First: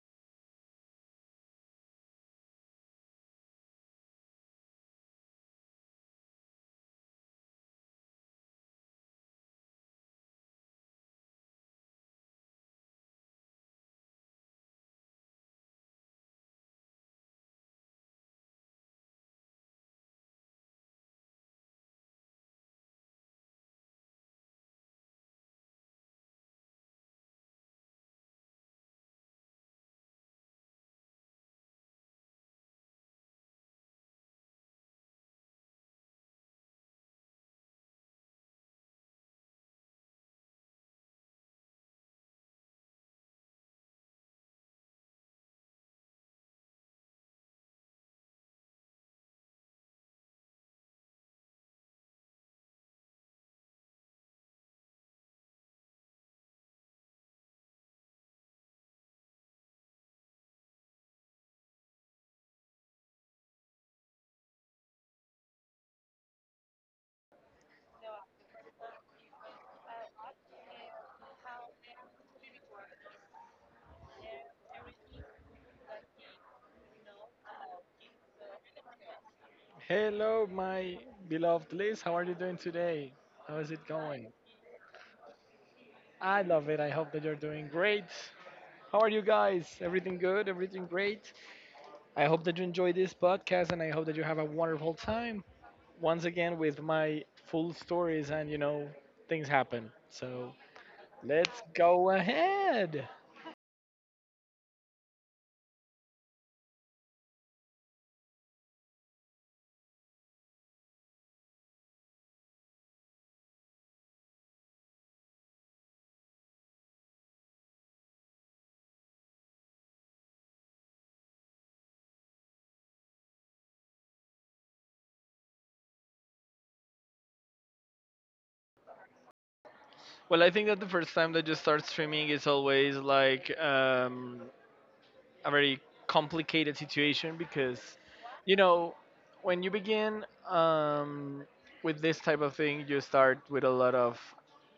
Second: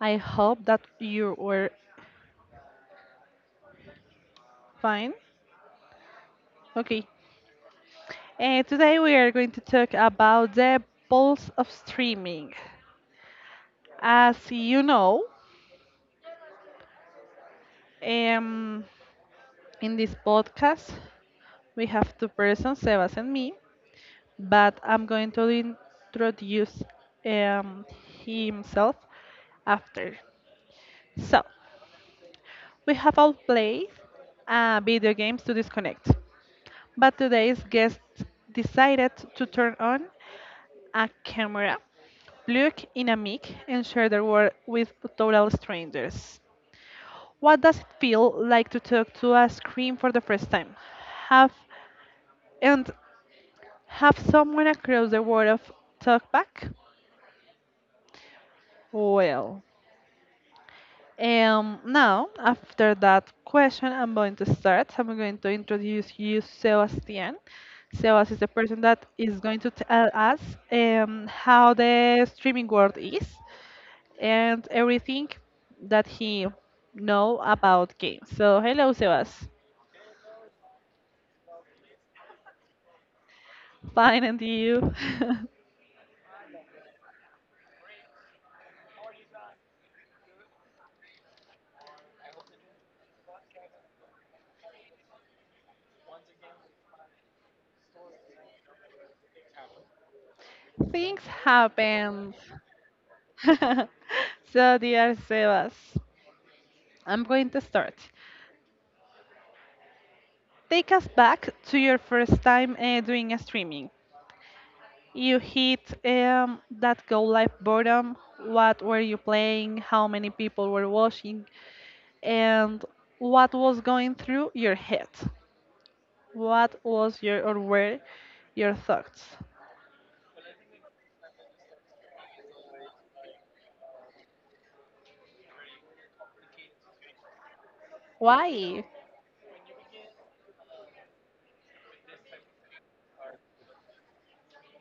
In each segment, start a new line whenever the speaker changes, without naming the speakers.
I hope that you were fine. Okay. Today we are going to talk about the pulse of streaming. As you know, um, in this podcast, we have two persons, Sebas and me, but I'm going to introduce um, himself after. So, we have all played video games to disconnect, but today's guest decided to turn on a camera, plug in a mic, and share their world with total strangers. What does it feel like to talk to a screen for the first time? Have and have someone across the world of talk back? Well. Now, after that question, I'm going to start. I'm going to introduce you Sebastian. Sebastian is the person that is going to tell us how the streaming world is and everything that he know about games. So, hello, Sebas.
Hello, my beloved Liz. How are you doing today? How is it
Fine,
going?
and you?
I love it. I hope that you're doing great. How are you guys? Everything good? Everything great? I hope that you enjoy this podcast and I hope that you have a wonderful time once again with my full stories and things happen. So
Things
let's go
happen.
ahead.
So, dear Sebas, I'm going to start. Take us back to your first time doing a streaming. You hit that go live button. What were you playing? How many people were watching? And what was going through your head? What was your or were your thoughts?
Well, I think that the first time that you start streaming is always like a very complicated situation because, you
Why?
know, when you begin with this type of thing, you start with a lot of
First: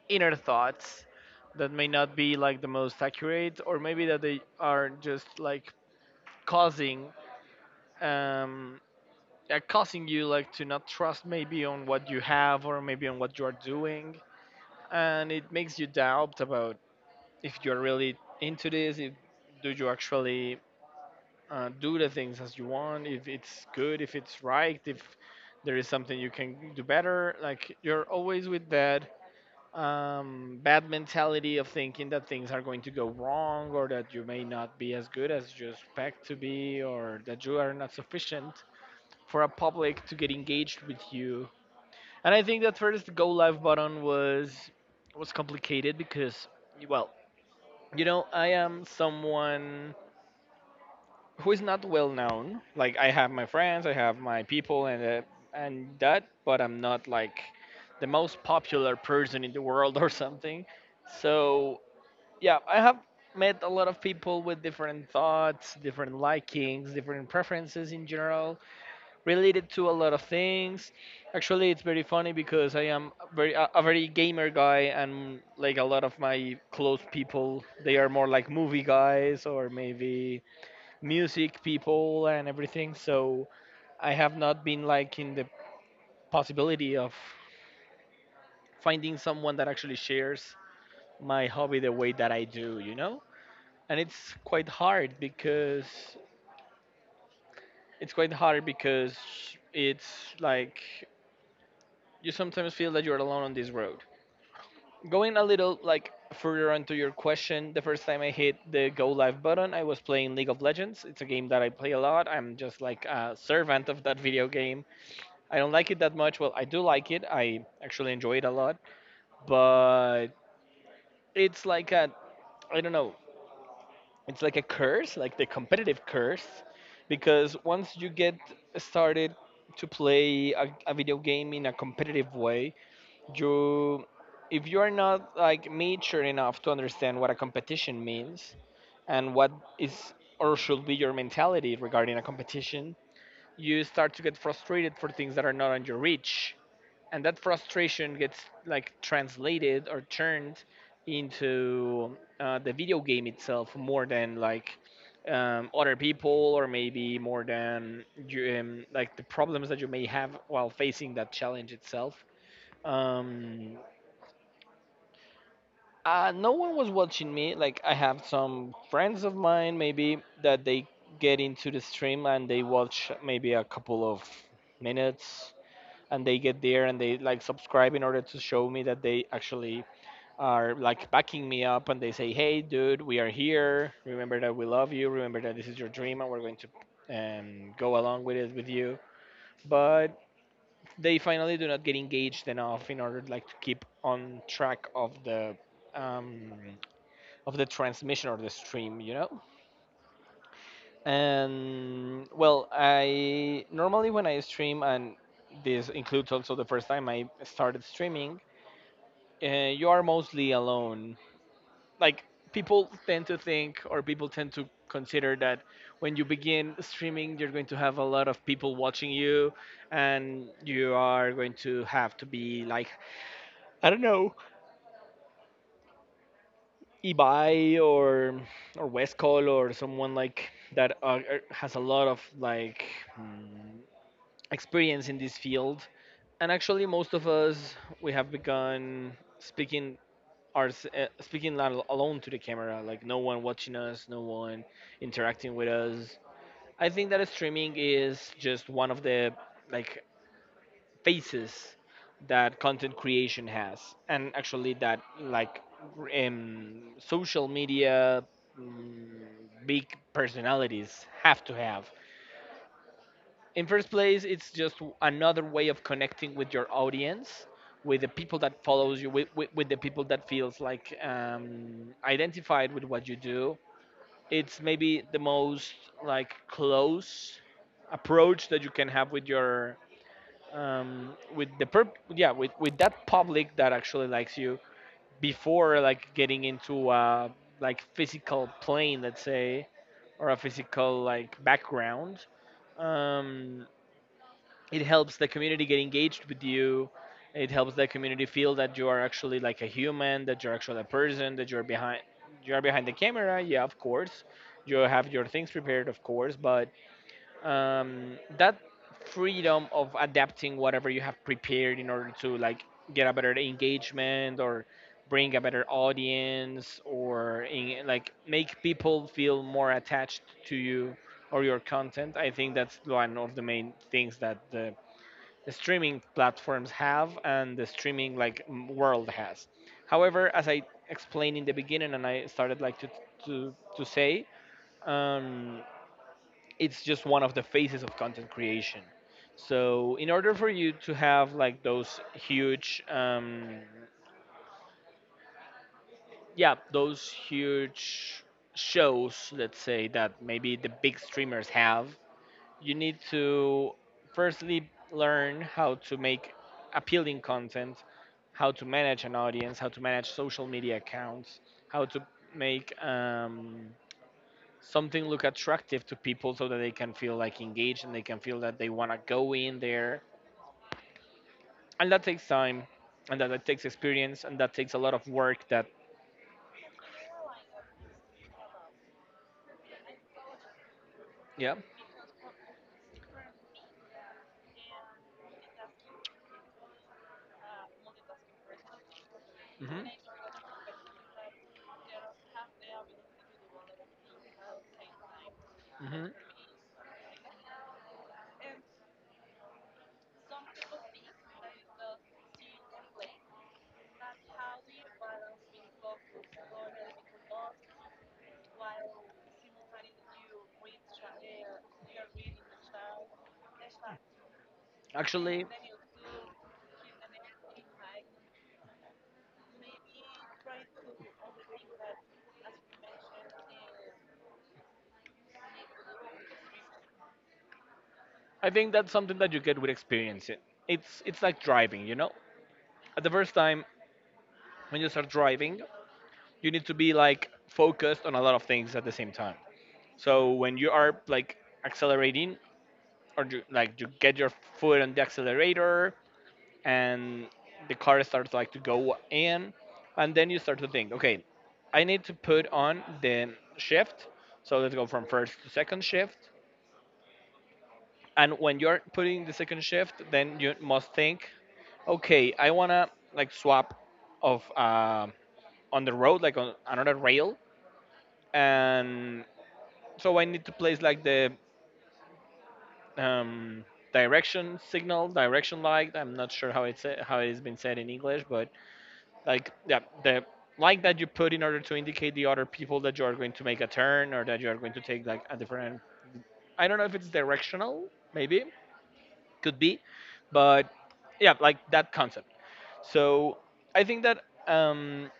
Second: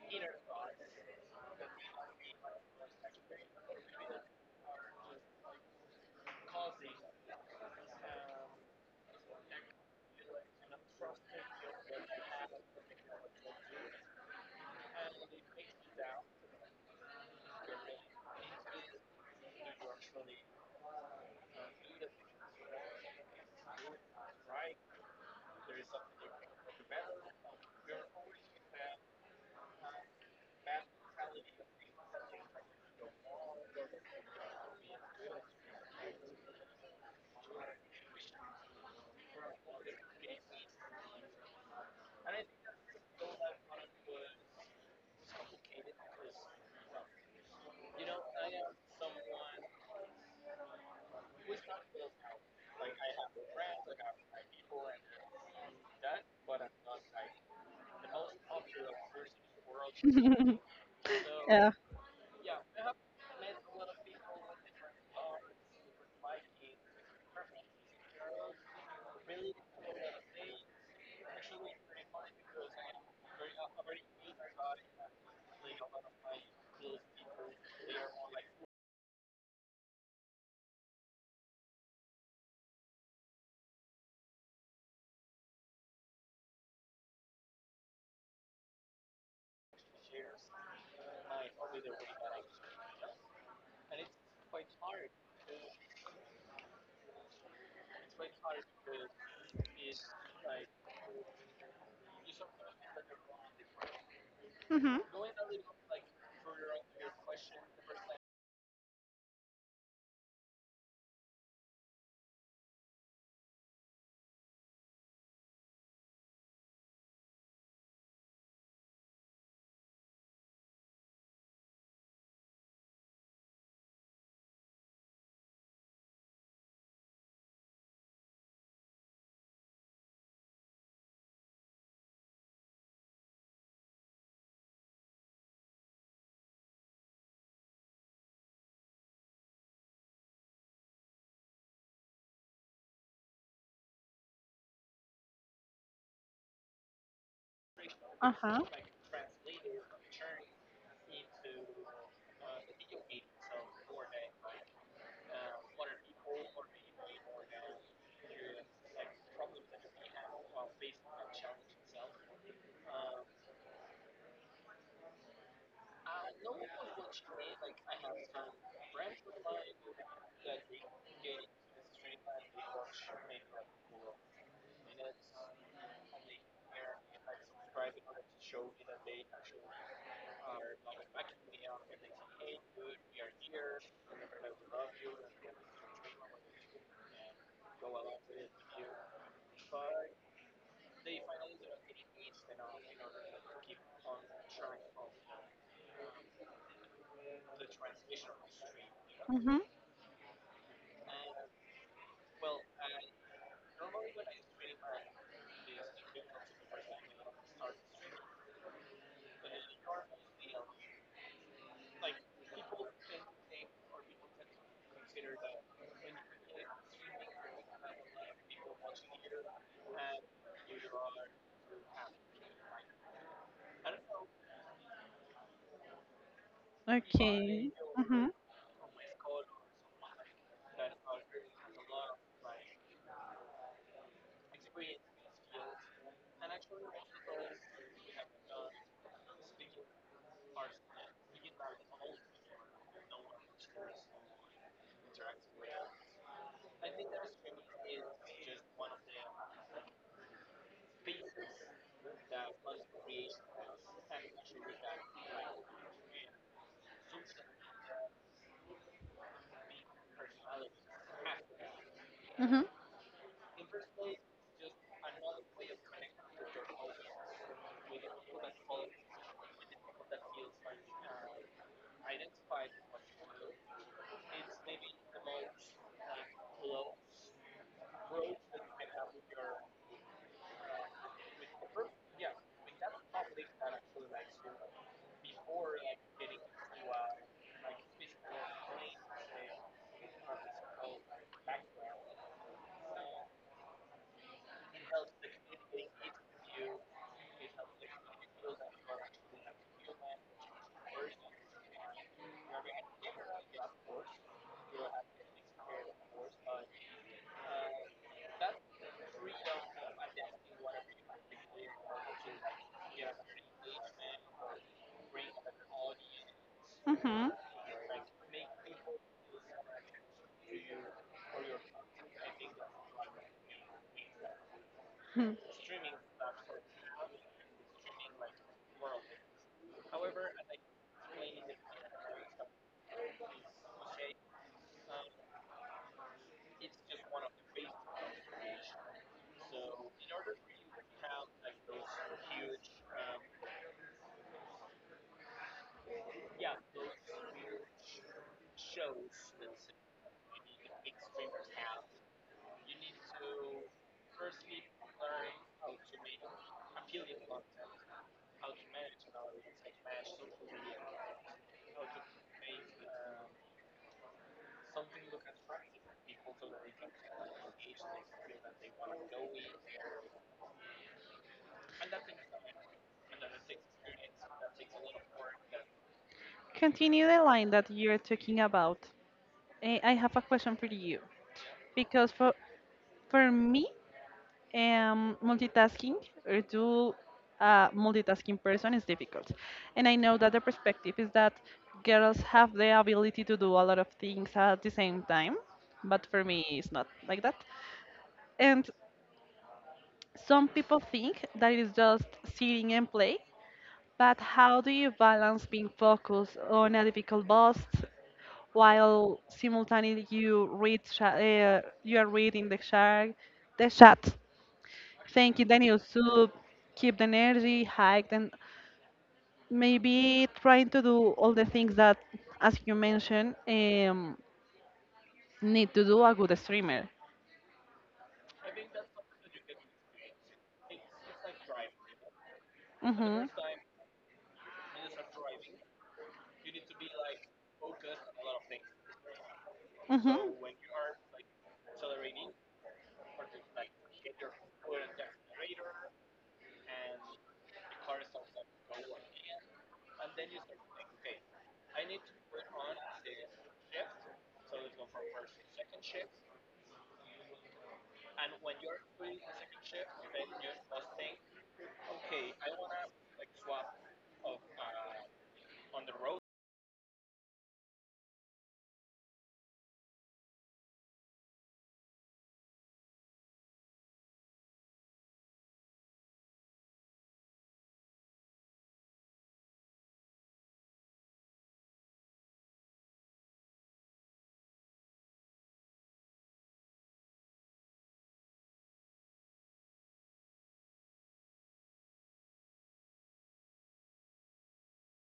inner thoughts that may not be like the most accurate, or maybe that they are just like causing. Um, yeah, causing you like to not trust maybe on what you have or maybe on what you are doing, and it makes you doubt about if you're really into this, if do you actually do the things as you want, if it's good, if it's right, if there is something you can do better, like you're always with that bad mentality of thinking that things are going to go wrong or that you may not be as good as you expect to be or that you are not sufficient for a public to get engaged with you. And I think that first the go live button was complicated because, well, you know, I am someone who is not well known. Like I have my friends, I have my people, and that, but I'm not like the most popular person in the world or something.
Yeah.
So yeah, I have met a lot of people with different thoughts, different likings, different preferences in general, related to a lot of things. Actually, it's very funny because I am a very a very gamer guy, and like a lot of my close people, they are more like movie guys or maybe music people and everything. So I have not been like in the possibility of finding someone that actually shares my hobby the way that I do, you know. And it's quite hard because it's quite hard because it's like, you sometimes feel that you're alone on this road.
hmm
Going a little like further onto your question, the first time I hit the go live button I was playing League of Legends. It's a game that I play a lot. I'm just like a servant of that video game. I don't like it that much. Well, I do like it. I actually enjoy it a lot, but it's like a, I don't know. It's like a curse, like the competitive curse, because once you get started to play a video game in a competitive way, you, if you are not like mature enough to understand what a competition means and what is or should be your mentality regarding a competition, you start to get frustrated for things that are not on your reach. And that frustration
Uh
gets
huh.
like translated or turned into the video game itself more than like other people or maybe more than you, like the problems that you may have while facing that challenge itself. um, no one was watching me. Like I have some friends of mine maybe that they get into the stream and they watch maybe a couple of minutes, and they get there and they like subscribe in order to show me that they actually are like backing me up, and they say, hey dude, we are here, remember that we love you, remember that this is your dream and we're going to go along with it with you. But they finally do not get engaged enough in order like to keep on track um, of the transmission or the stream, you know.
Mhm.
And well, I normally when I stream, and this includes also the first time I started streaming, uh, you are mostly alone. Like people tend to think, or people tend to consider that when you begin streaming, you're going to have a lot of people watching you, and you are going to have to be like, I don't know,
Okay.
Ibai
Mhm.
or Westcall or someone like that has a lot of like mm, experience in this field. And actually, most of us we have begun speaking speaking alone to the camera, like no one watching us, no one interacting with us. I think that streaming is just one of the, like, faces that content creation has, and actually that like social media mm, big personalities have to have.
Mhm.
In first place, it's just another way of connecting with your audience, with the people that follows you, with the people that feels like identified with what you do. It's maybe the most like close approach that you can have with your um, with the yeah, with that public that actually likes you, before like getting into a like physical plane, let's say, or a physical like background. um, it helps the community get engaged with you, it helps the community feel that you are actually like a human, that you're actually a person, that you are behind the camera. Yeah, of course you have your things prepared, of course, but that freedom of adapting whatever you have prepared in order to like get a better engagement or bring a better audience,
Mhm.
or like make people feel more attached to you or your content, I think that's one of the main things that the
Hmm.
streaming platforms have and the streaming like world has. However, as I explained in the beginning, and I started like to say, um, it's just one of the phases of content creation. So in order for you to have like those huge, yeah, those huge shows, let's say, that maybe the big streamers have, you need to firstly learn how to make appealing content, how to manage an audience, how to manage social media accounts, how to make something look attractive to people so that they can feel like engaged and they can feel that they want to go in there. And that takes time, and that takes experience, and that takes a lot of work that,
Continue the line that you're talking about. Eh, I have a question for you
yeah.
because for me. Multitasking or to a multitasking person is difficult. And
Hmm.
I know that the perspective is that girls have the ability to do a lot of things at the same time, but
Hmm.
for me, it's not like that. And some people think that it is just sitting and play, but how do you balance being focused on a difficult boss while simultaneously you read you are reading the chat? Thank you,
Actually,
Daniel. So keep the energy, hike, and maybe trying to do all the things that, as you mentioned, need to do a good streamer.
I think that's something that you get with experience. It's like driving, you know. At the
hmm
first time when you start driving, you need to be like focused on a lot of things at the same time. So
hmm
when you are like accelerating, or you, like you get your foot on the accelerator, and the car starts like to go in, and then you start to think, okay, I need to put on the shift. So let's go from first to second shift. And when you're putting the second shift, then you must think, okay, I wanna like swap of on the road, like on another rail, and so I need to place like the um, direction signal, direction light. I'm not sure how it's been said in English, but like yeah, the light that you put in order to indicate the other people that you are going to make a turn or that you are going to take like a different. I don't know if it's directional, maybe, could be, but yeah, like that concept. So I think that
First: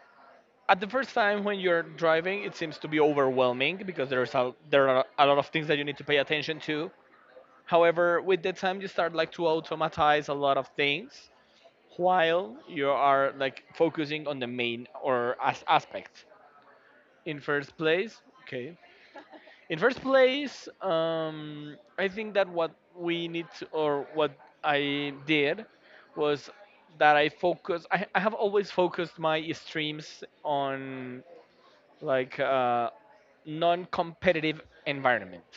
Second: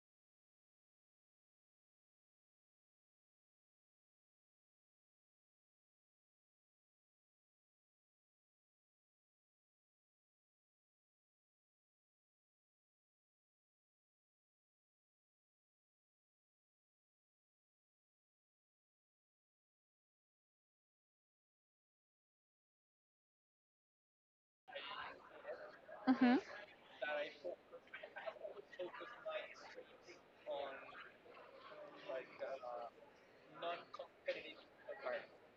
at the first time when you're driving, it seems to be overwhelming because there's a, there are a lot of things that you need to pay attention to. However, with the time you start like to automatize a lot of things while you are like focusing on the main or as aspect. In first place, okay. In first place, I think that what we need to, or what I did
hmm
was that I focus. I have always focused my streams on like non-competitive environment.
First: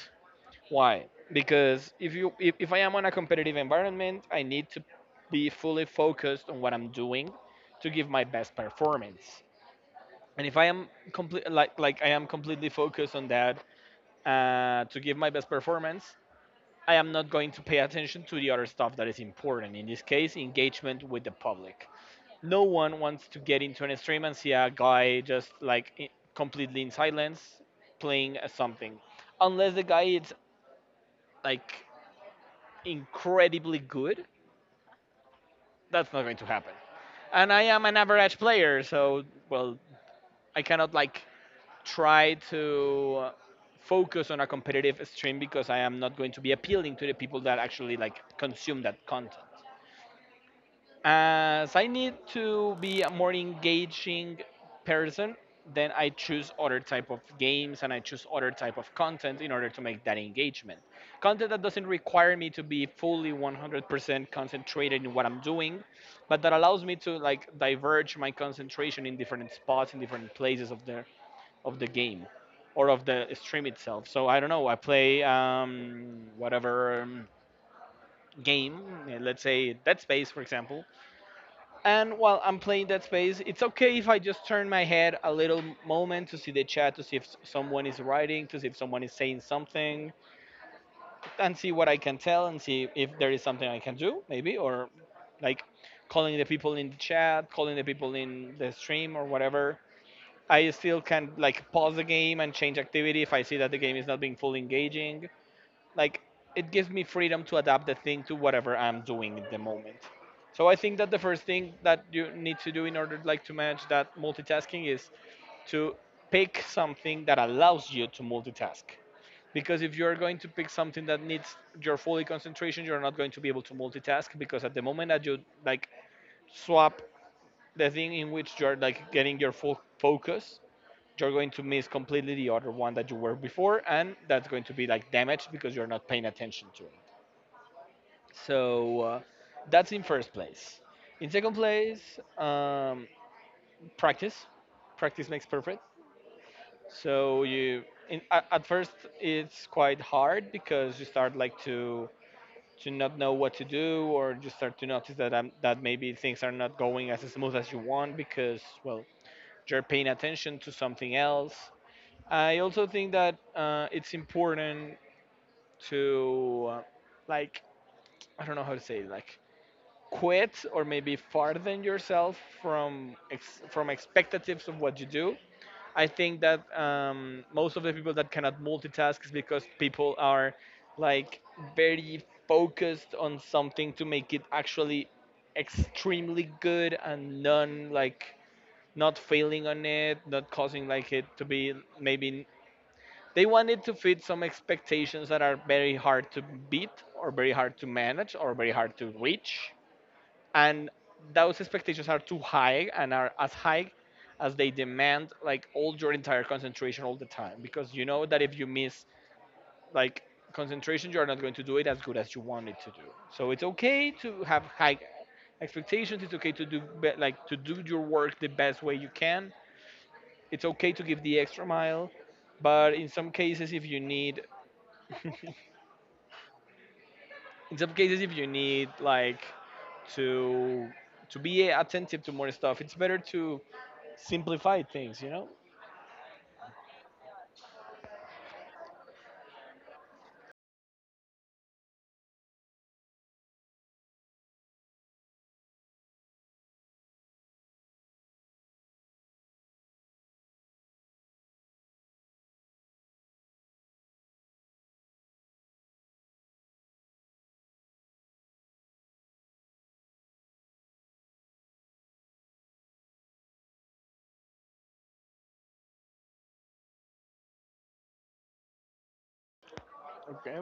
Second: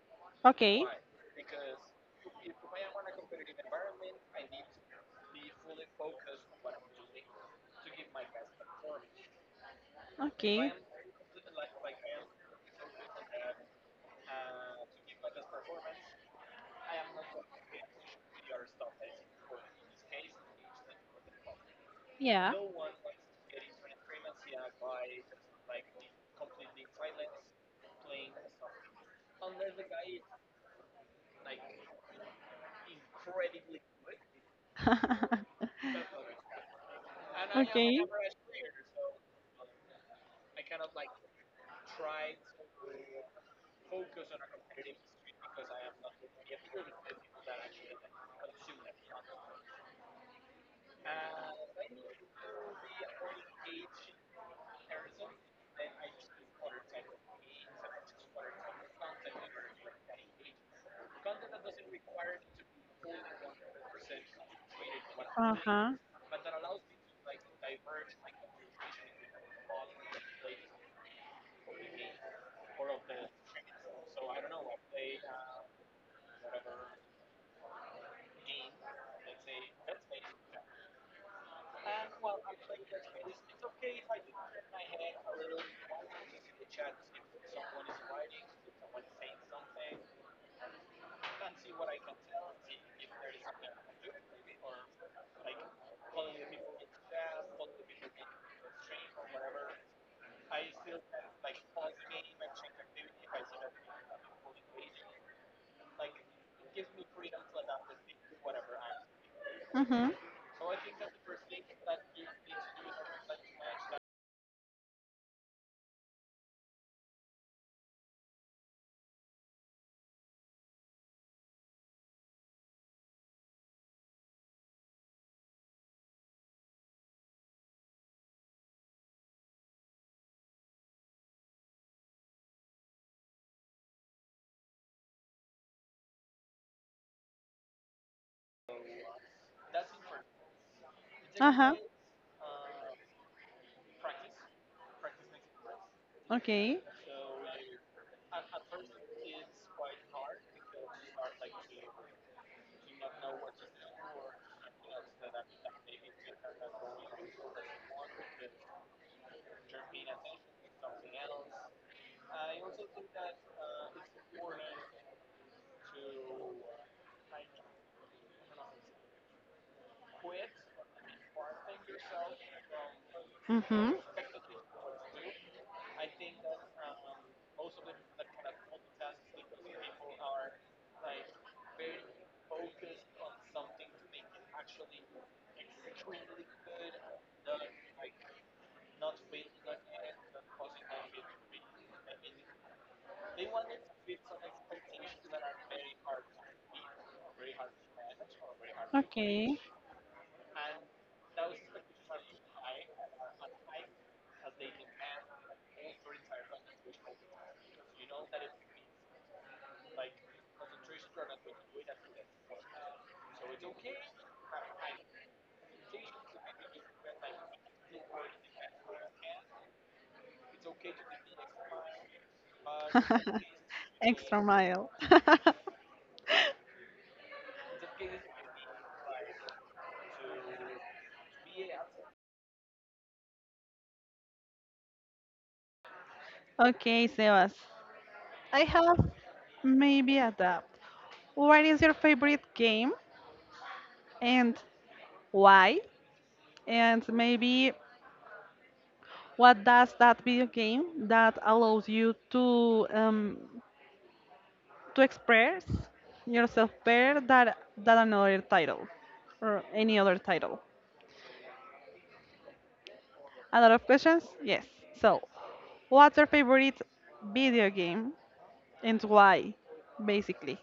Why? Because if you if I am on a competitive environment, I need to be fully focused on what I'm doing to give my best performance. And if
Okay.
I
Okay.
am complete like I am completely focused on that to give my best performance, I am not going to pay attention to the other stuff that is important. In this case, engagement with the public.
Yeah.
No one wants to get into an stream and see a guy just completely in silence playing a something unless the guy is like incredibly good. That's not going to happen, and I am an
Okay.
average player, so well, I cannot try to focus on a competitive stream because I am not going to be appealing to the people that actually like consume that content. As I need to be a more engaging person, then I choose other type of games and I choose other type of content in order to make that engagement. Content that doesn't require me to be fully 100% concentrated in what I'm
Uh
doing,
huh.
but that allows me to like diverge my concentration in different spots in different places of the game or of the stream itself. So I don't know, I play whatever game, let's say Dead Space for example. And while I'm playing that space, it's okay if I just turn my head a little moment to see the chat, to see if someone is writing, to see if someone is saying something, and see what I can tell and see if there is something I can do, maybe, or like calling the people in the chat, calling the people in the stream or whatever. I still can like pause the game and change activity if I see that the game is not being fully engaging. like it gives me freedom to adapt the thing to whatever I'm doing at the
Mm
moment.
hmm.
So I think that the first thing that you need to do in order like to manage that multitasking is to pick something that allows you to multitask. Because if you're going to pick something that needs your fully concentration, you're not going to be able to multitask because at the moment that you like swap the thing in which you're like getting your full focus, you're going to miss completely the other one that you were before and that's going to be like damaged because you're not paying attention to it. So that's in first place. In second
Uh-huh.
place, um, practice. Practice makes perfect.
Okay.
So you at first it's quite hard because you start to not know what to do, or you start to notice that I that maybe things are not going as smooth as you want because well, you're paying attention to something else. I also think that it's important to like I don't know how to say it, quit or maybe farthen yourself
Mm-hmm.
from expectations of what you do. I think that most of the people that cannot multitask is because people are like very focused on something to make it actually extremely good and none like not failing on it, not causing like it to be maybe. They want it to fit some expectations that are very hard to beat, or very hard to manage, or very hard to
Okay.
reach, and those expectations are too high and are as high as they demand like all your entire concentration all the time, because you know that if you miss like concentration, you're not going to do it as good as you want it to do. So it's okay to have high expectations, it's okay to do be- like to do your work the best way you can, it's okay to give the extra mile, but in some cases, if you
Extra
need
mile.
in some cases if you need to be attentive to more stuff, it's better to simplify things, you know?
Okay, Sebas. I have maybe a adapt. What is your favorite game and why? And maybe what does that video game that allows you to express yourself better than another title or any other title? A lot of questions? Yes. So, what's your favorite video game and why, basically?
Okay.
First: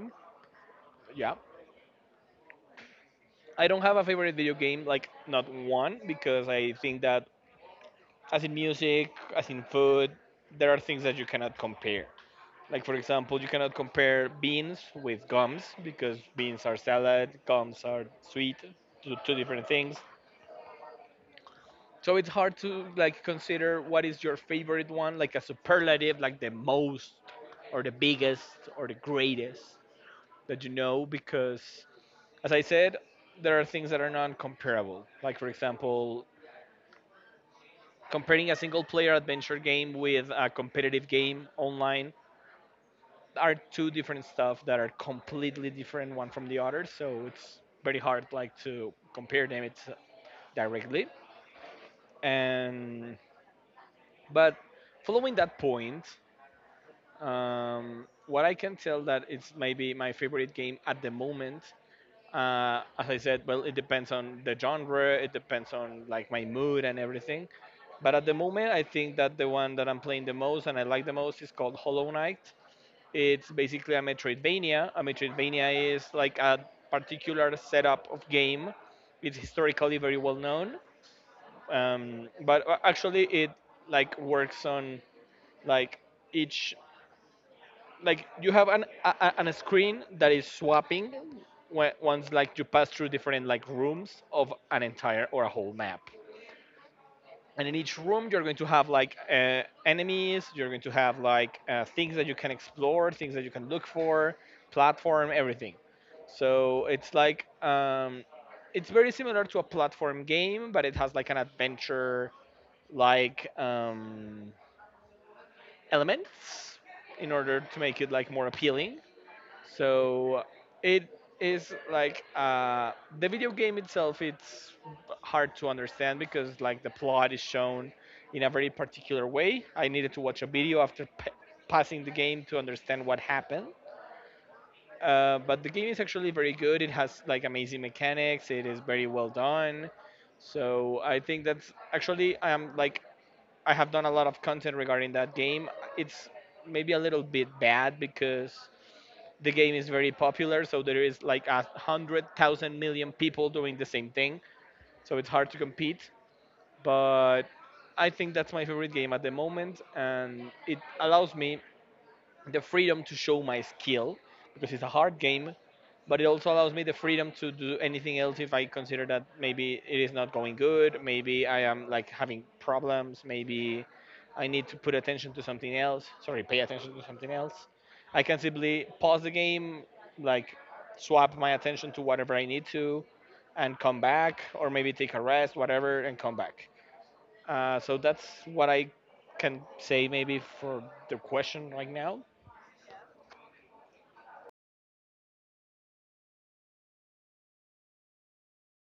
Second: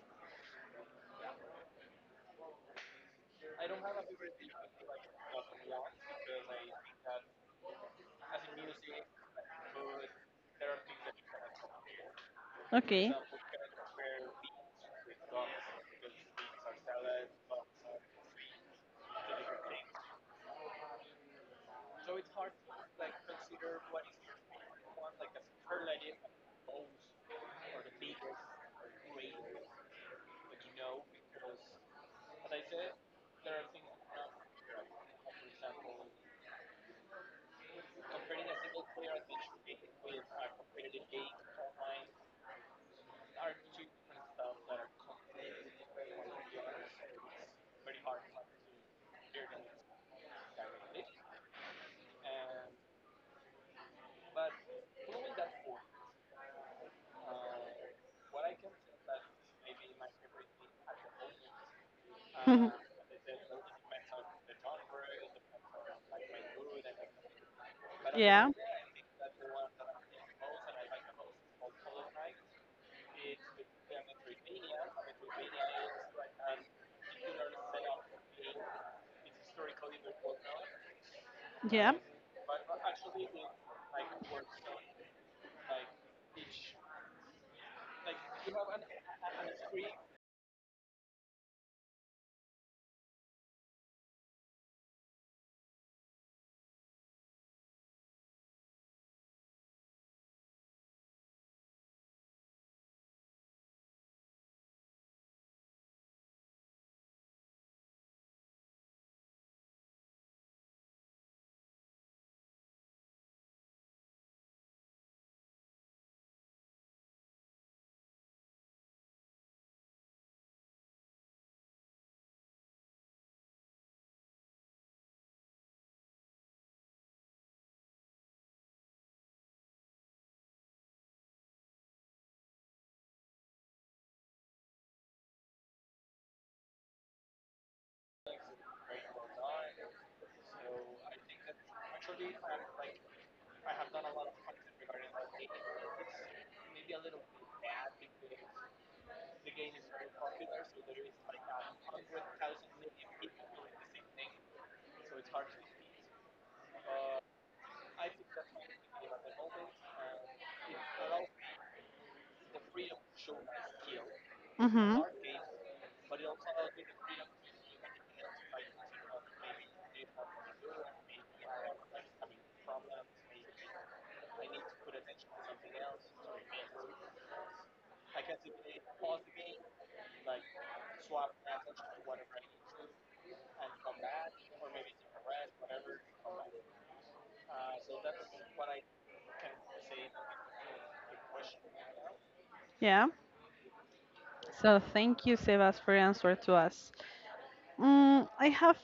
Yeah. I don't have a favorite video game, like not one, because I think that as in music, as in food, there are things that you cannot compare. Like for
Okay.
example, you cannot compare beans with gums, because beans are salad, gums are sweet, two different things. So it's hard to like consider what is your favorite one, like a superlative, like the most or the biggest or the greatest that you know, because as I said, there are things that are non-comparable. Like for example, comparing a single-player adventure game with a competitive game online are two different stuff that are completely different one from the other. So it's very hard like to compare them, it's directly. And but following that point, what I can tell that it's maybe my favorite game at the moment, as I said, well, it depends on the genre, it depends on like my mood and everything. But at the
Yeah.
moment, I think that the one that I'm playing the most and I like the most is called Hollow Knight. It's basically a Metroidvania. A Metroidvania is like a particular setup of game. It's historically very well known,
Yeah.
but actually it works on like each you have an screen that is swapping when, once like you pass through different like rooms of an entire or a whole map, and in each room you're going to have like enemies, you're going to have like things that you can explore, things that you can look for, platform, everything. So it's like it's very similar to a platform game, but it has like an adventure like um, elements in order to make it like more appealing. So it is like the video game itself. It's hard to understand because like the plot is shown in a very particular way. I needed to watch a video after passing the game to understand what happened. But the game is actually very good. It has like amazing mechanics. It is very well done. So I think that's actually I am like I have done a lot of content regarding that game. It's maybe a little bit bad because the game is very popular, so there is like a hundred thousand million people doing the same thing, so it's hard to compete. But I think that's my favorite game at the moment, and it allows me the freedom to show my skill because it's a
Mhm.
hard game, but it also allows me the freedom to do anything else if I consider that maybe it is not going good, maybe I am like having problems, maybe I need to put attention to something else. Sorry, pay attention to something else. I can simply pause the game, like swap my attention to whatever I need to, and come back, or maybe take a rest, whatever, and come back. So that's what I can say maybe for the question right now.
Yeah. So thank you, Sebas, for answer to us. Mm, I have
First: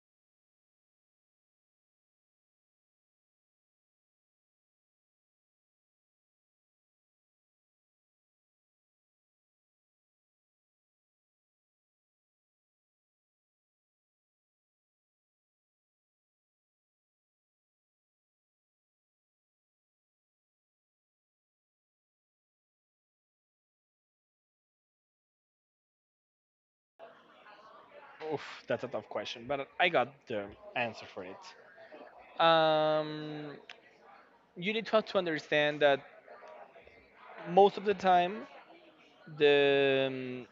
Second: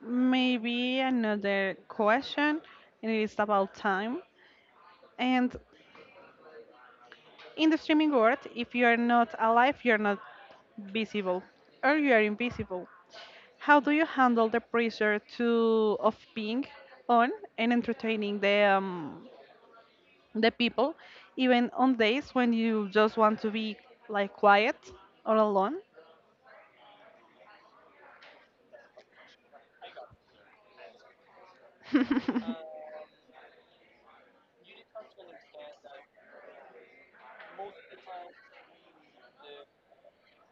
maybe another question, and it is about time. And in the streaming world, if you are not alive, you are not visible or you are invisible. How do you handle the pressure to of being on and entertaining the people, even on days when you just want to be like quiet or alone?
Oof, that's a tough question, but I got the answer for it. Um, you need to have to understand that most of the time, the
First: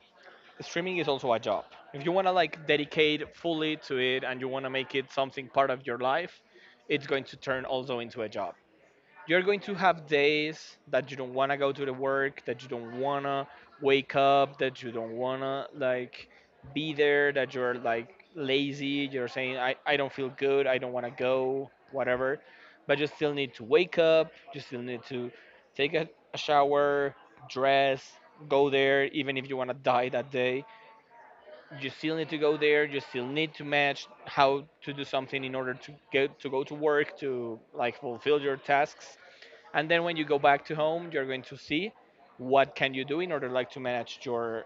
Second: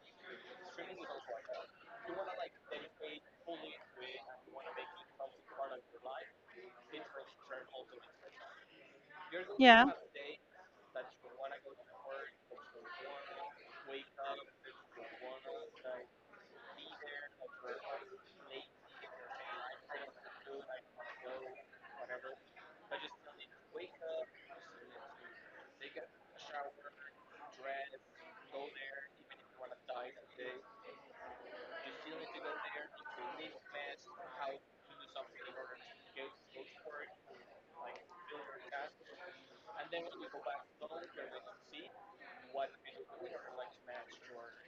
streaming is also a job. If you want to like dedicate fully to it and you want to make it something part of your life, it's going to turn also into a job. You're going to
Yeah.
have days that you don't want to go to the work, that you don't want to wake up, that you don't want to be there, that you're like lazy, you're saying I don't feel good, I don't want to go, whatever. But you still need to wake up, you still need to take a shower, dress, go there even if you want to die that day. You still need to go there, you still need to match how to do something in order to get to go to work to like fulfill your tasks, and then when you go back to home, you're going to see what can you do in order like to manage your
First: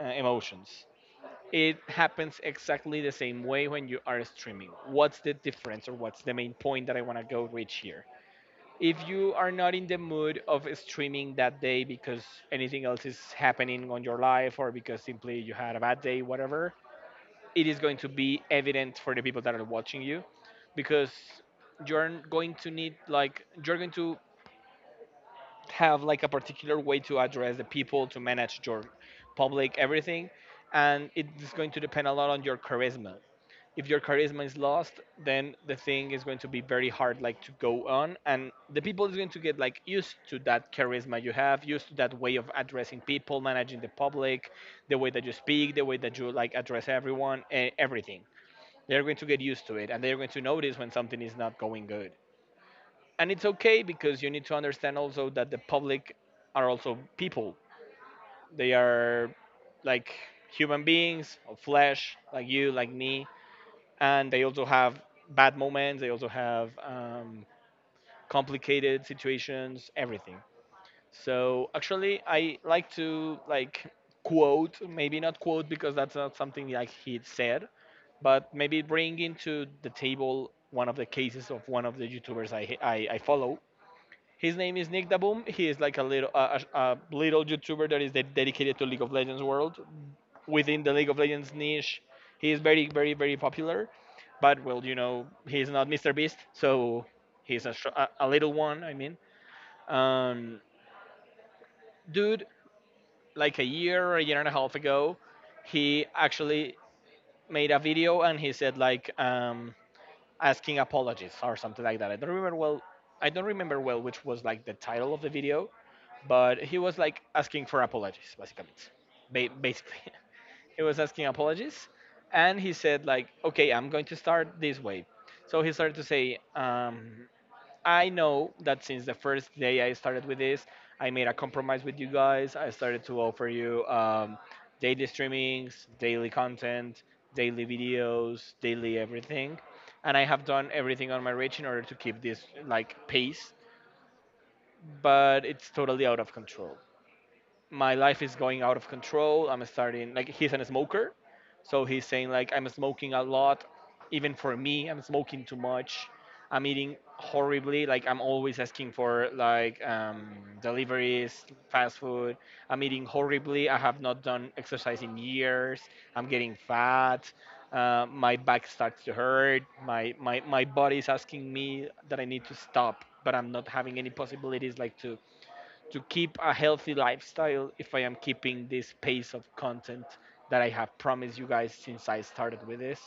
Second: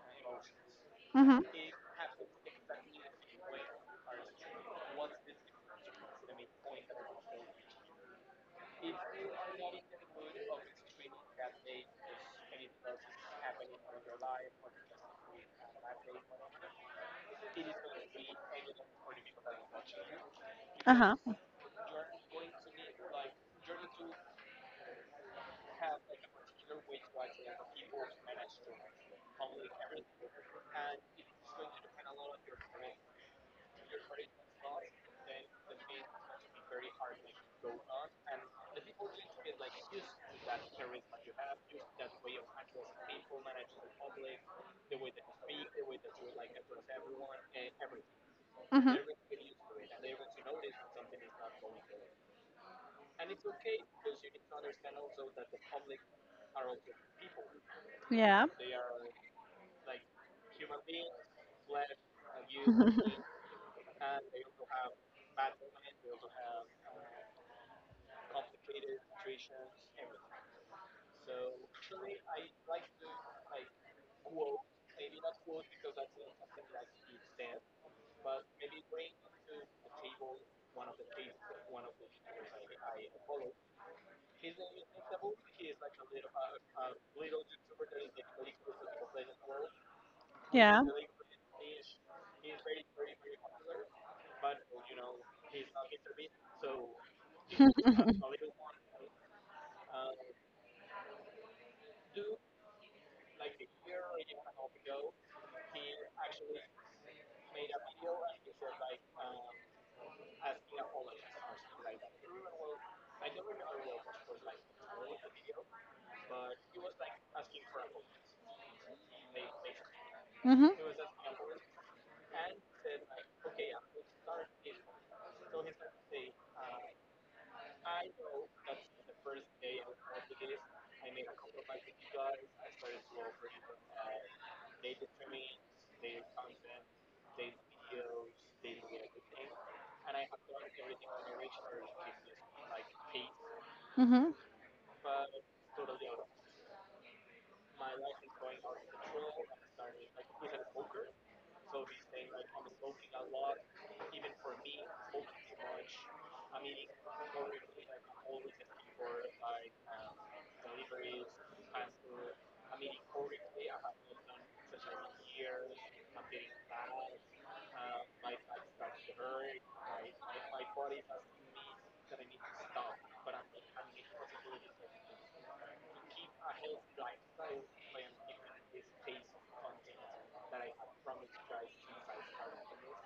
emotions.
Mhm.
It happens exactly the same way when you are streaming. What's the difference, or what's the main point that I want to go reach here? If you are not in the mood of streaming that day because anything else is happening on your life, or because simply you had a bad day, whatever, it is going to be evident for the people that are watching you,
Uh
because
huh.
you're going to need like you're going to have like a particular way to address the people, to manage your public, everything. And it's going to depend a lot on your charisma. If your charisma is lost, then the thing is going to be very hard like to go on, and the people is going to get like used to that charisma you have, used to that way of addressing people, managing the public, the way that you speak, the way that you like address everyone and everything.
Mhm.
They're going to get used to it, and they're going to notice when something is not going good. And it's okay, because you need to understand also that the public are also people.
Yeah.
They are like human beings of flesh, like you, like me. And they also have bad moments, they also have complicated situations, everything. So actually I like to quote, maybe not quote because that's not something like he said, but maybe bring into the table one of the cases of one of the youtubers I follow. His name is Nick Daboom. He is like a little a little YouTuber that is dedicated to League of Legends world.
Yeah.
Within the League of Legends niche, he is very, very, very popular. But well, you know, he's not Mr. Beast, so he's a little one. I mean, um, dude, like a year and a half ago, he actually made a video and he said like asking apologies or something like that. I don't remember well. I don't remember well which was like the title of the video, but he was like asking for apologies basically basically
Mhm.
he was asking apologies and he said like, okay, I'm going to start this way. So he started to say, I know that since the first day I started with this, I made a compromise with you guys. I started to offer you daily streamings, daily content, daily videos, daily everything, and I have done everything on my reach in order to keep this like pace,
Mhm.
but it's totally out of control. My life is going out of control. I'm starting, like, he's a smoker, so he's saying, like, I'm smoking a lot. Even for me, I'm smoking too much. I'm eating horribly. Like, I'm always asking for, like, deliveries, fast food. I'm eating horribly. I have not done exercise in years. I'm getting fat. My back starts to hurt. My body is asking me that I need to stop, but I'm not having any possibilities like to keep a healthy lifestyle if I am keeping this pace of content that I have promised you guys since I started with this.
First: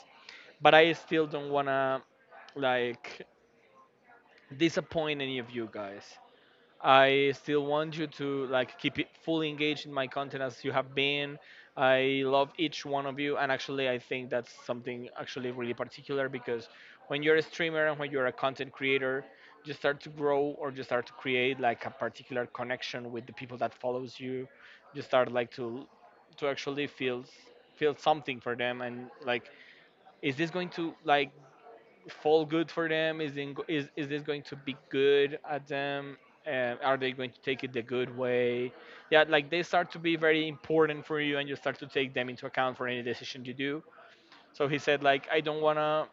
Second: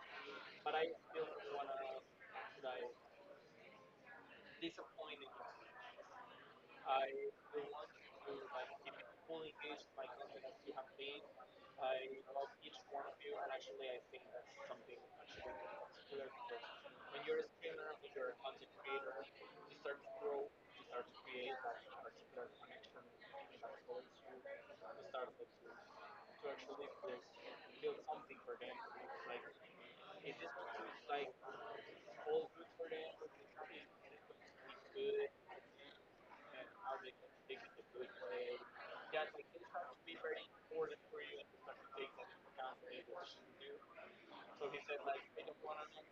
But I still don't wanna like disappoint any of you guys. I still want you to like keep it fully engaged in my content as you have been. I love each one of you, and actually, I think that's something actually really particular because when you're a streamer and when you're a content creator, you start to grow or you start to create like a particular connection with the people that follows you. You start like to actually feel feel something for them, and like, is this going to like fall good for them? Is this going to be good at them? Are they going to take it the good way? Yeah, like they start to be very important for you and you start to take them into account for any decision you do. So he said, like, I don't want to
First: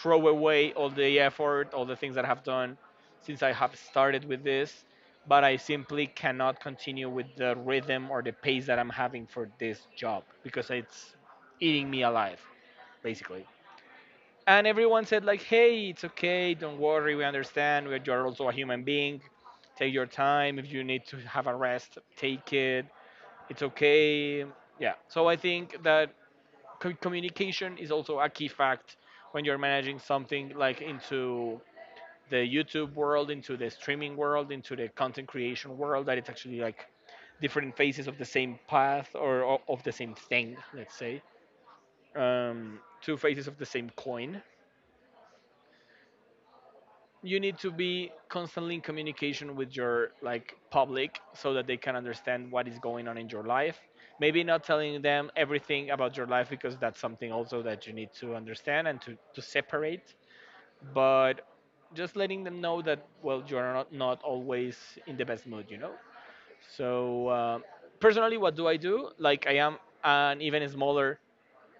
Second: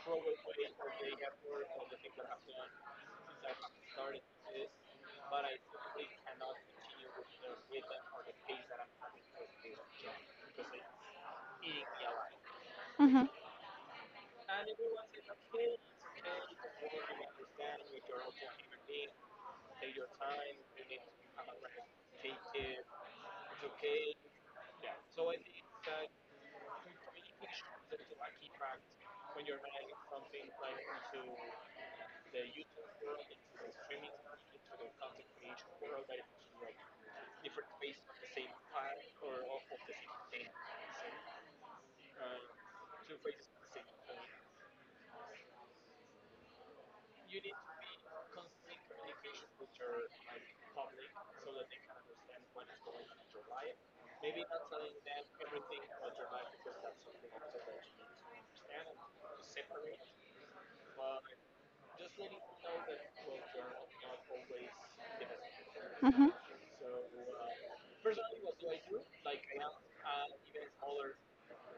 throw away all the effort, all the things that I have done since I have started with this, but I simply cannot continue with the rhythm or the pace that I'm having for this job because it's eating me alive,
Mhm.
basically. And everyone said like, hey, it's okay, don't worry, we understand, you're also a human being, take your time, if you need to have a rest, take it, it's okay. Yeah, so I think that communication is also a key fact when you're managing something like into the YouTube world, into the streaming world, into the content creation world, that it's actually like different phases of the same path or of the same thing, let's say, two faces of the same coin. You need to be constantly in communication with your like public so that they can understand what is going on in your life, maybe not telling them everything about your life because that's something also that you need to understand and to, separate, but just letting them know that, well, you're not always in the best mood, you know.
Mhm.
So personally, what do I do? Like, I am an even smaller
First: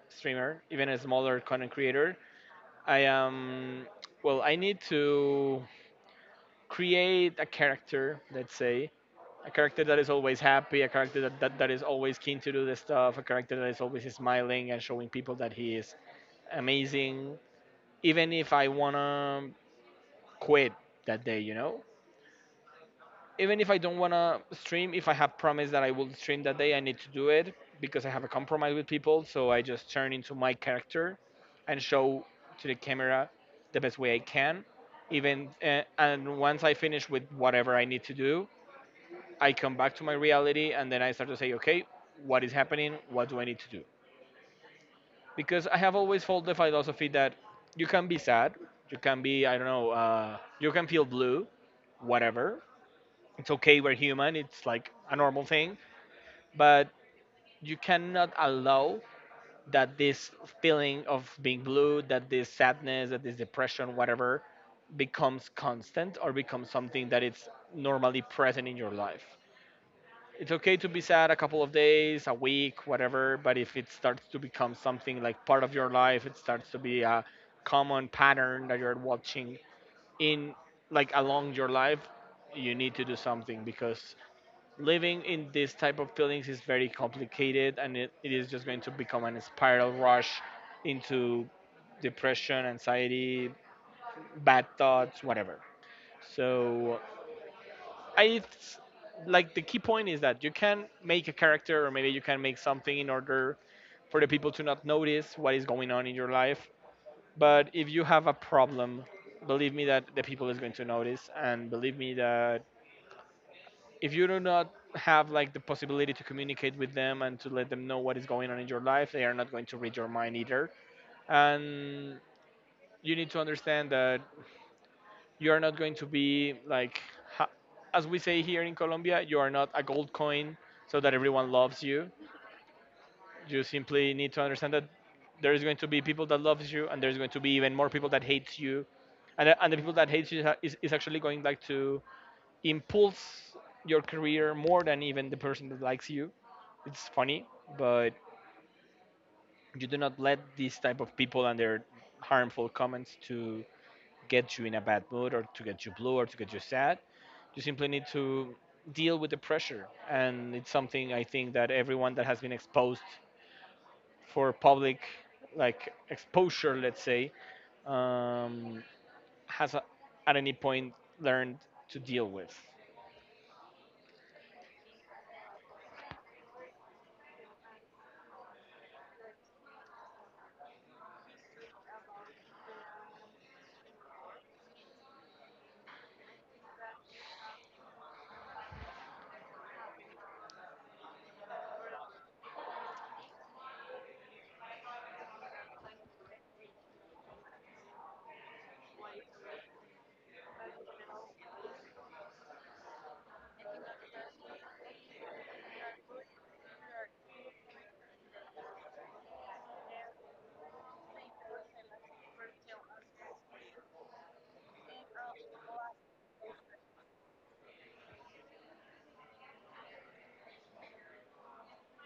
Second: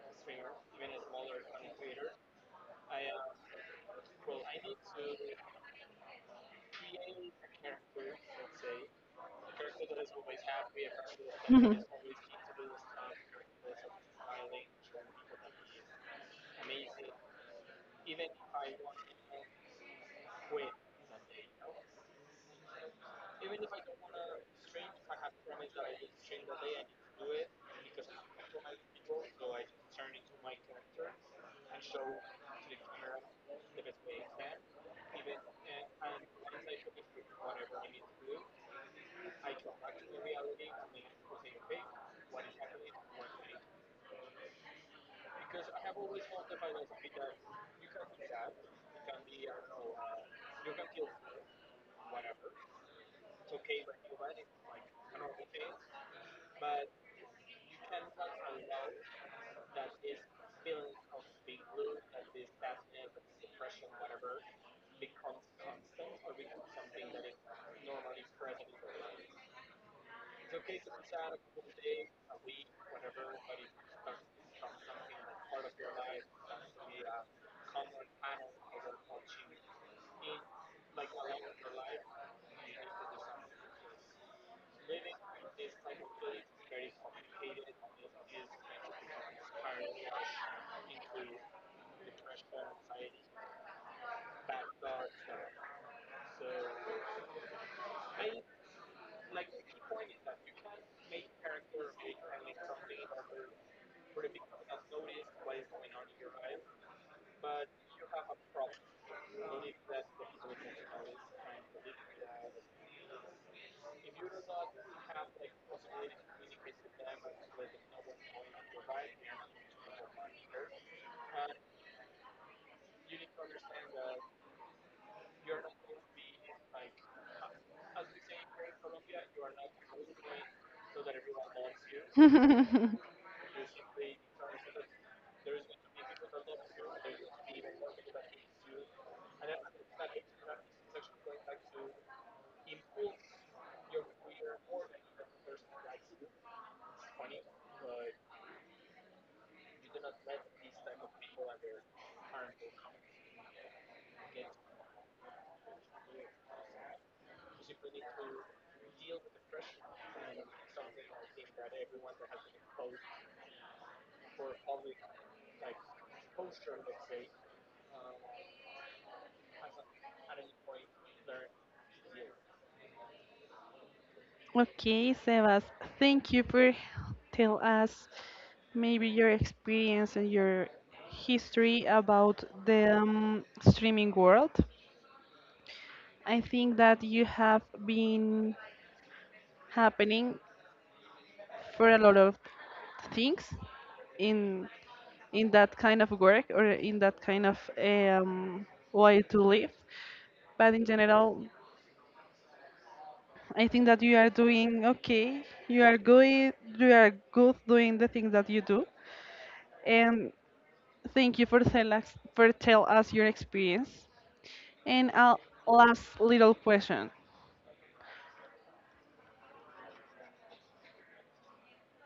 streamer, even a smaller content creator. I am, well, I need to create a character, let's say, a character that is always happy, a character that is always keen to do the stuff, a character that is always smiling and showing people that he is amazing, even if I wanna quit that day, you know? Even if I don't wanna stream, if I have promised that I will stream that day, I need to do it because I have a compromise with people, so I just turn into my character and show to the camera the best way I can. Even and once I finish with whatever I need to do, I come back to my reality and then I start to say, okay, what is happening? What do I need to do? Because I have always followed the philosophy that you can be sad, you can be, I don't know, you can feel blue, whatever. It's okay, we're human, it's like a normal thing, but you cannot allow that this feeling of being blue, that this sadness, that this depression, whatever, becomes constant or becomes something that it's normally present in your life. It's okay to be sad a couple of days, a week, whatever, but if it starts to become something like part of your life, it starts to be a common pattern that you're watching in like along your life, you need to do something because living in this type of feelings is very complicated and it is just going to become a spiral rush into depression, anxiety, bad thoughts, whatever. So I, like, the key point is that you can make a character, or maybe you can make something in order for the people to not notice what is going on in your life. But if you have a problem, believe me that the people is going to notice, and believe me that if you do not have like the possibility to communicate with them and to let them know what is going on in your life, they are not going to read your mind either. And you need to understand that you are not going to be like ha- as we say here in Colombia, you are not a gold coin so that everyone loves you.
Mhm.
You simply need to understand that there is going to be people that loves you and there's going to be even more people that hates you. And, and the people that hates you is actually going like to impulse your career more than even the person that likes you. It's funny, but you do not let these type of people and their harmful comments to get you in a bad mood or to get you blue or to get you sad. You simply need to deal with the pressure, and it's something I think that everyone that has been exposed for public like exposure, let's say, um, has a, at any point learned to deal with.
Okay, Sebas, thank you for tell us maybe your experience and your history about the streaming world. I think that you have been happening for a lot of things in in that kind of work or in that kind of way to live. But in general, I think that you are doing okay. You are good. You are good doing the things that you do. And thank you for tell us your experience. And a last little question.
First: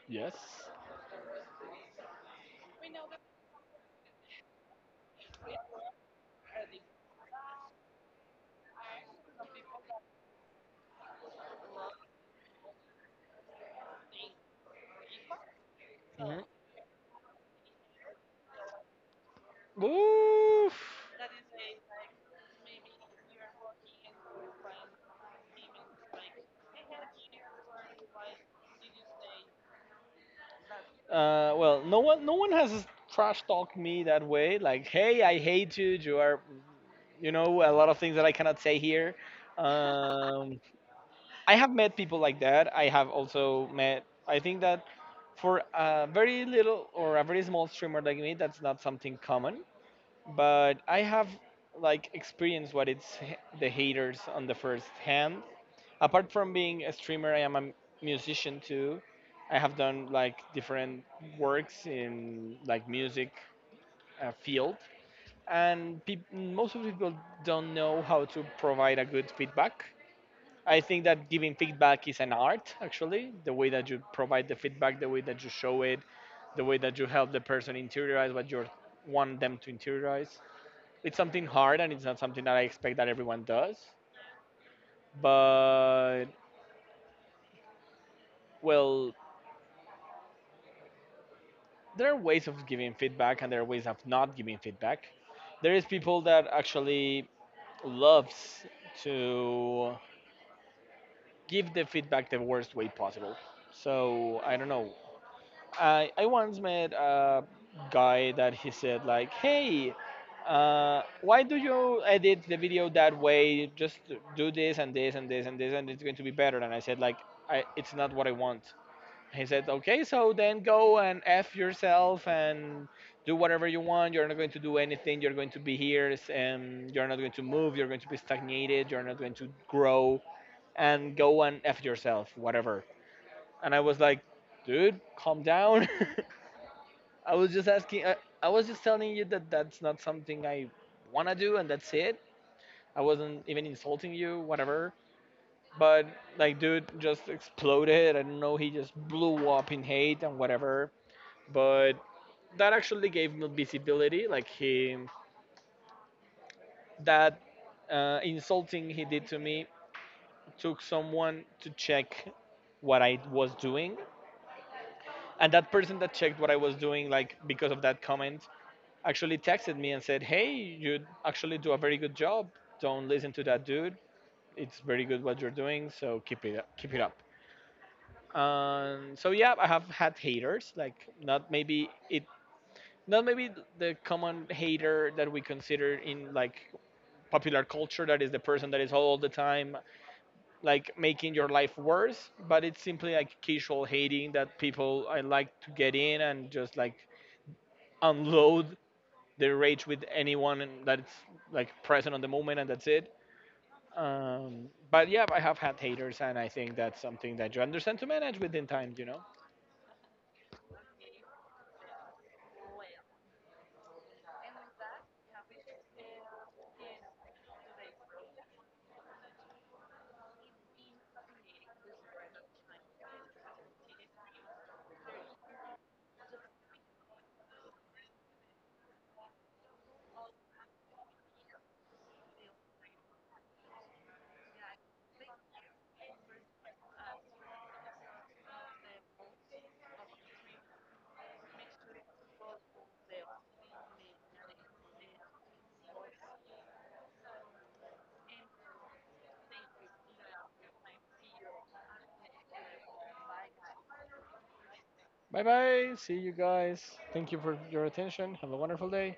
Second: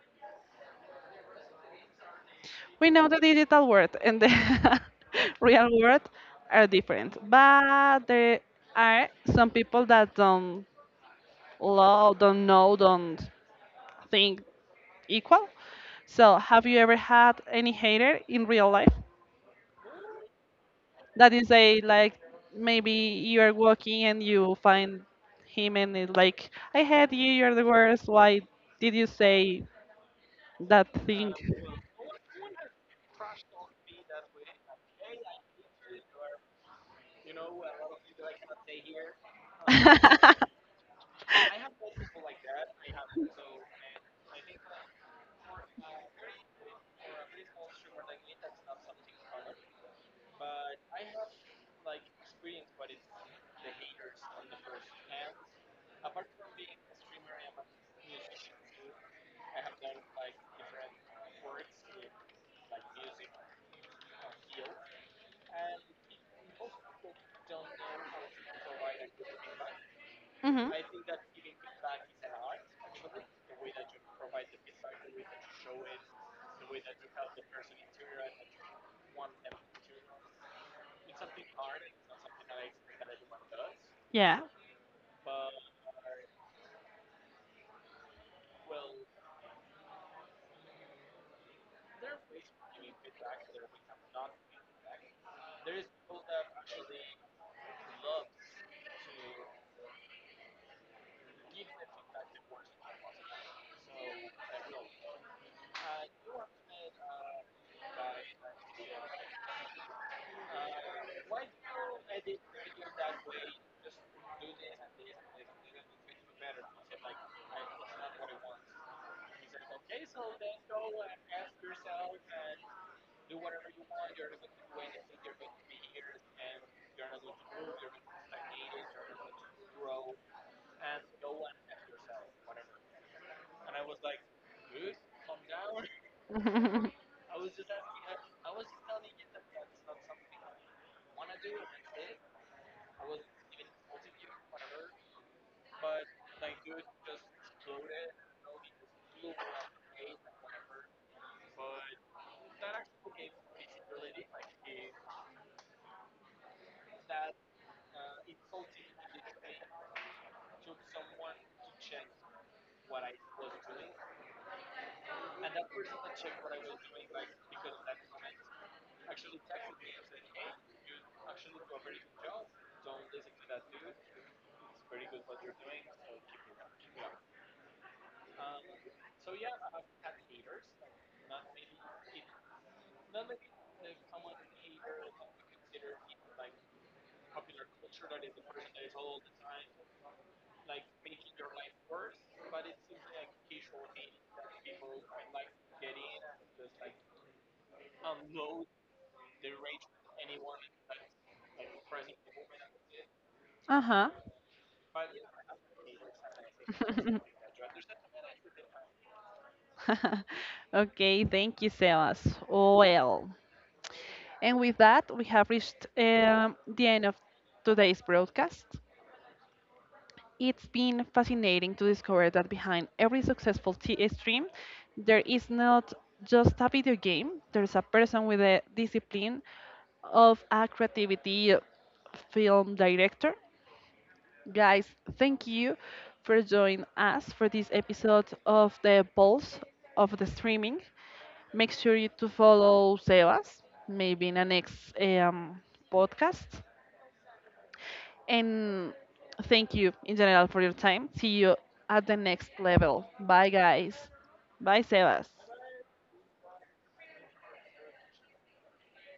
Yes.
We know the digital world and the real world are different, but there are some people that don't love, don't know, don't think equal. So,
Mhm.
have you ever had any hater in real life?
Oof.
That is a like maybe you are walking and you find him and it's like I hate you, you're the worst. Why did you say that thing?
Well, no one, no one has trash talked me that way. Like, hey, I hate you. You are, you know, a lot of things that I cannot say here. Um, I have met people like that. I have also met. I think that for a very little or a very small streamer like me, that's not something common. But I have like experienced what it's the haters on the first hand. Apart from being a streamer, I am a musician too. I have done like different works in like music field, and peop most of people don't know how to provide a good feedback.
Mhm.
I think that giving feedback is an art, actually. The way that you provide the feedback, the way that you show it, the way that you help the person interiorize what you want them to interiorize. It's something hard and it's not something that I expect that everyone does.
Yeah.
But, well, there are ways of giving feedback and there are ways of not giving feedback. There is people that actually loves to give the feedback the worst way possible. So, I don't know. I once met a guy that he said like, "Hey, why do you edit the video that way? Just do this and this and this and this, and it's going to be better." And I said like, I, "It's not what I want." He said, "Okay, so then go and f yourself and do whatever you want. You're not going to do anything. You're going to be here, and you're not going to move. You're going to be stagnated. You're not going to grow. And go and f yourself, whatever." And I was like, "Dude, calm down." I was just asking. I was just telling you that that's not something I want to do, and that's it. I wasn't even insulting you, whatever. But like, dude just exploded. I don't know. He just blew up in hate and whatever. But that actually gave me visibility. Like he, that insulting he did to me took someone to check what I was doing, and that person that checked what I was doing, like because of that comment, actually texted me and said, "Hey, you actually do a very good job. Don't listen to that dude. It's very good what you're doing. So keep it up, keep it up." So yeah, I have had haters. Like not maybe it, not maybe the common hater that we consider in like popular culture. That is the person that is all the time like making your life worse. But it's simply like casual hating that people I like to get in and just like unload they rage with anyone that's like present on the moment and that's it.
Uh-huh.
But yeah, I have had haters and I think that's something that you understand to manage within time, you know.
Okay, thank you, Sebas. Well, and with that, we have reached the end of today's broadcast. It's been fascinating to discover that behind every successful stream, there is not just a video game, there's a person with a discipline of a creativity film director. Guys, thank you for joining us for this episode of the Pulse of the Streaming. Make sure you to follow Sebas, maybe in the next um, podcast. And thank you in general for your time. See you at the next level. Bye, guys. Bye, Sebas.
Bye bye, see you guys. Thank you for your attention, have a wonderful day.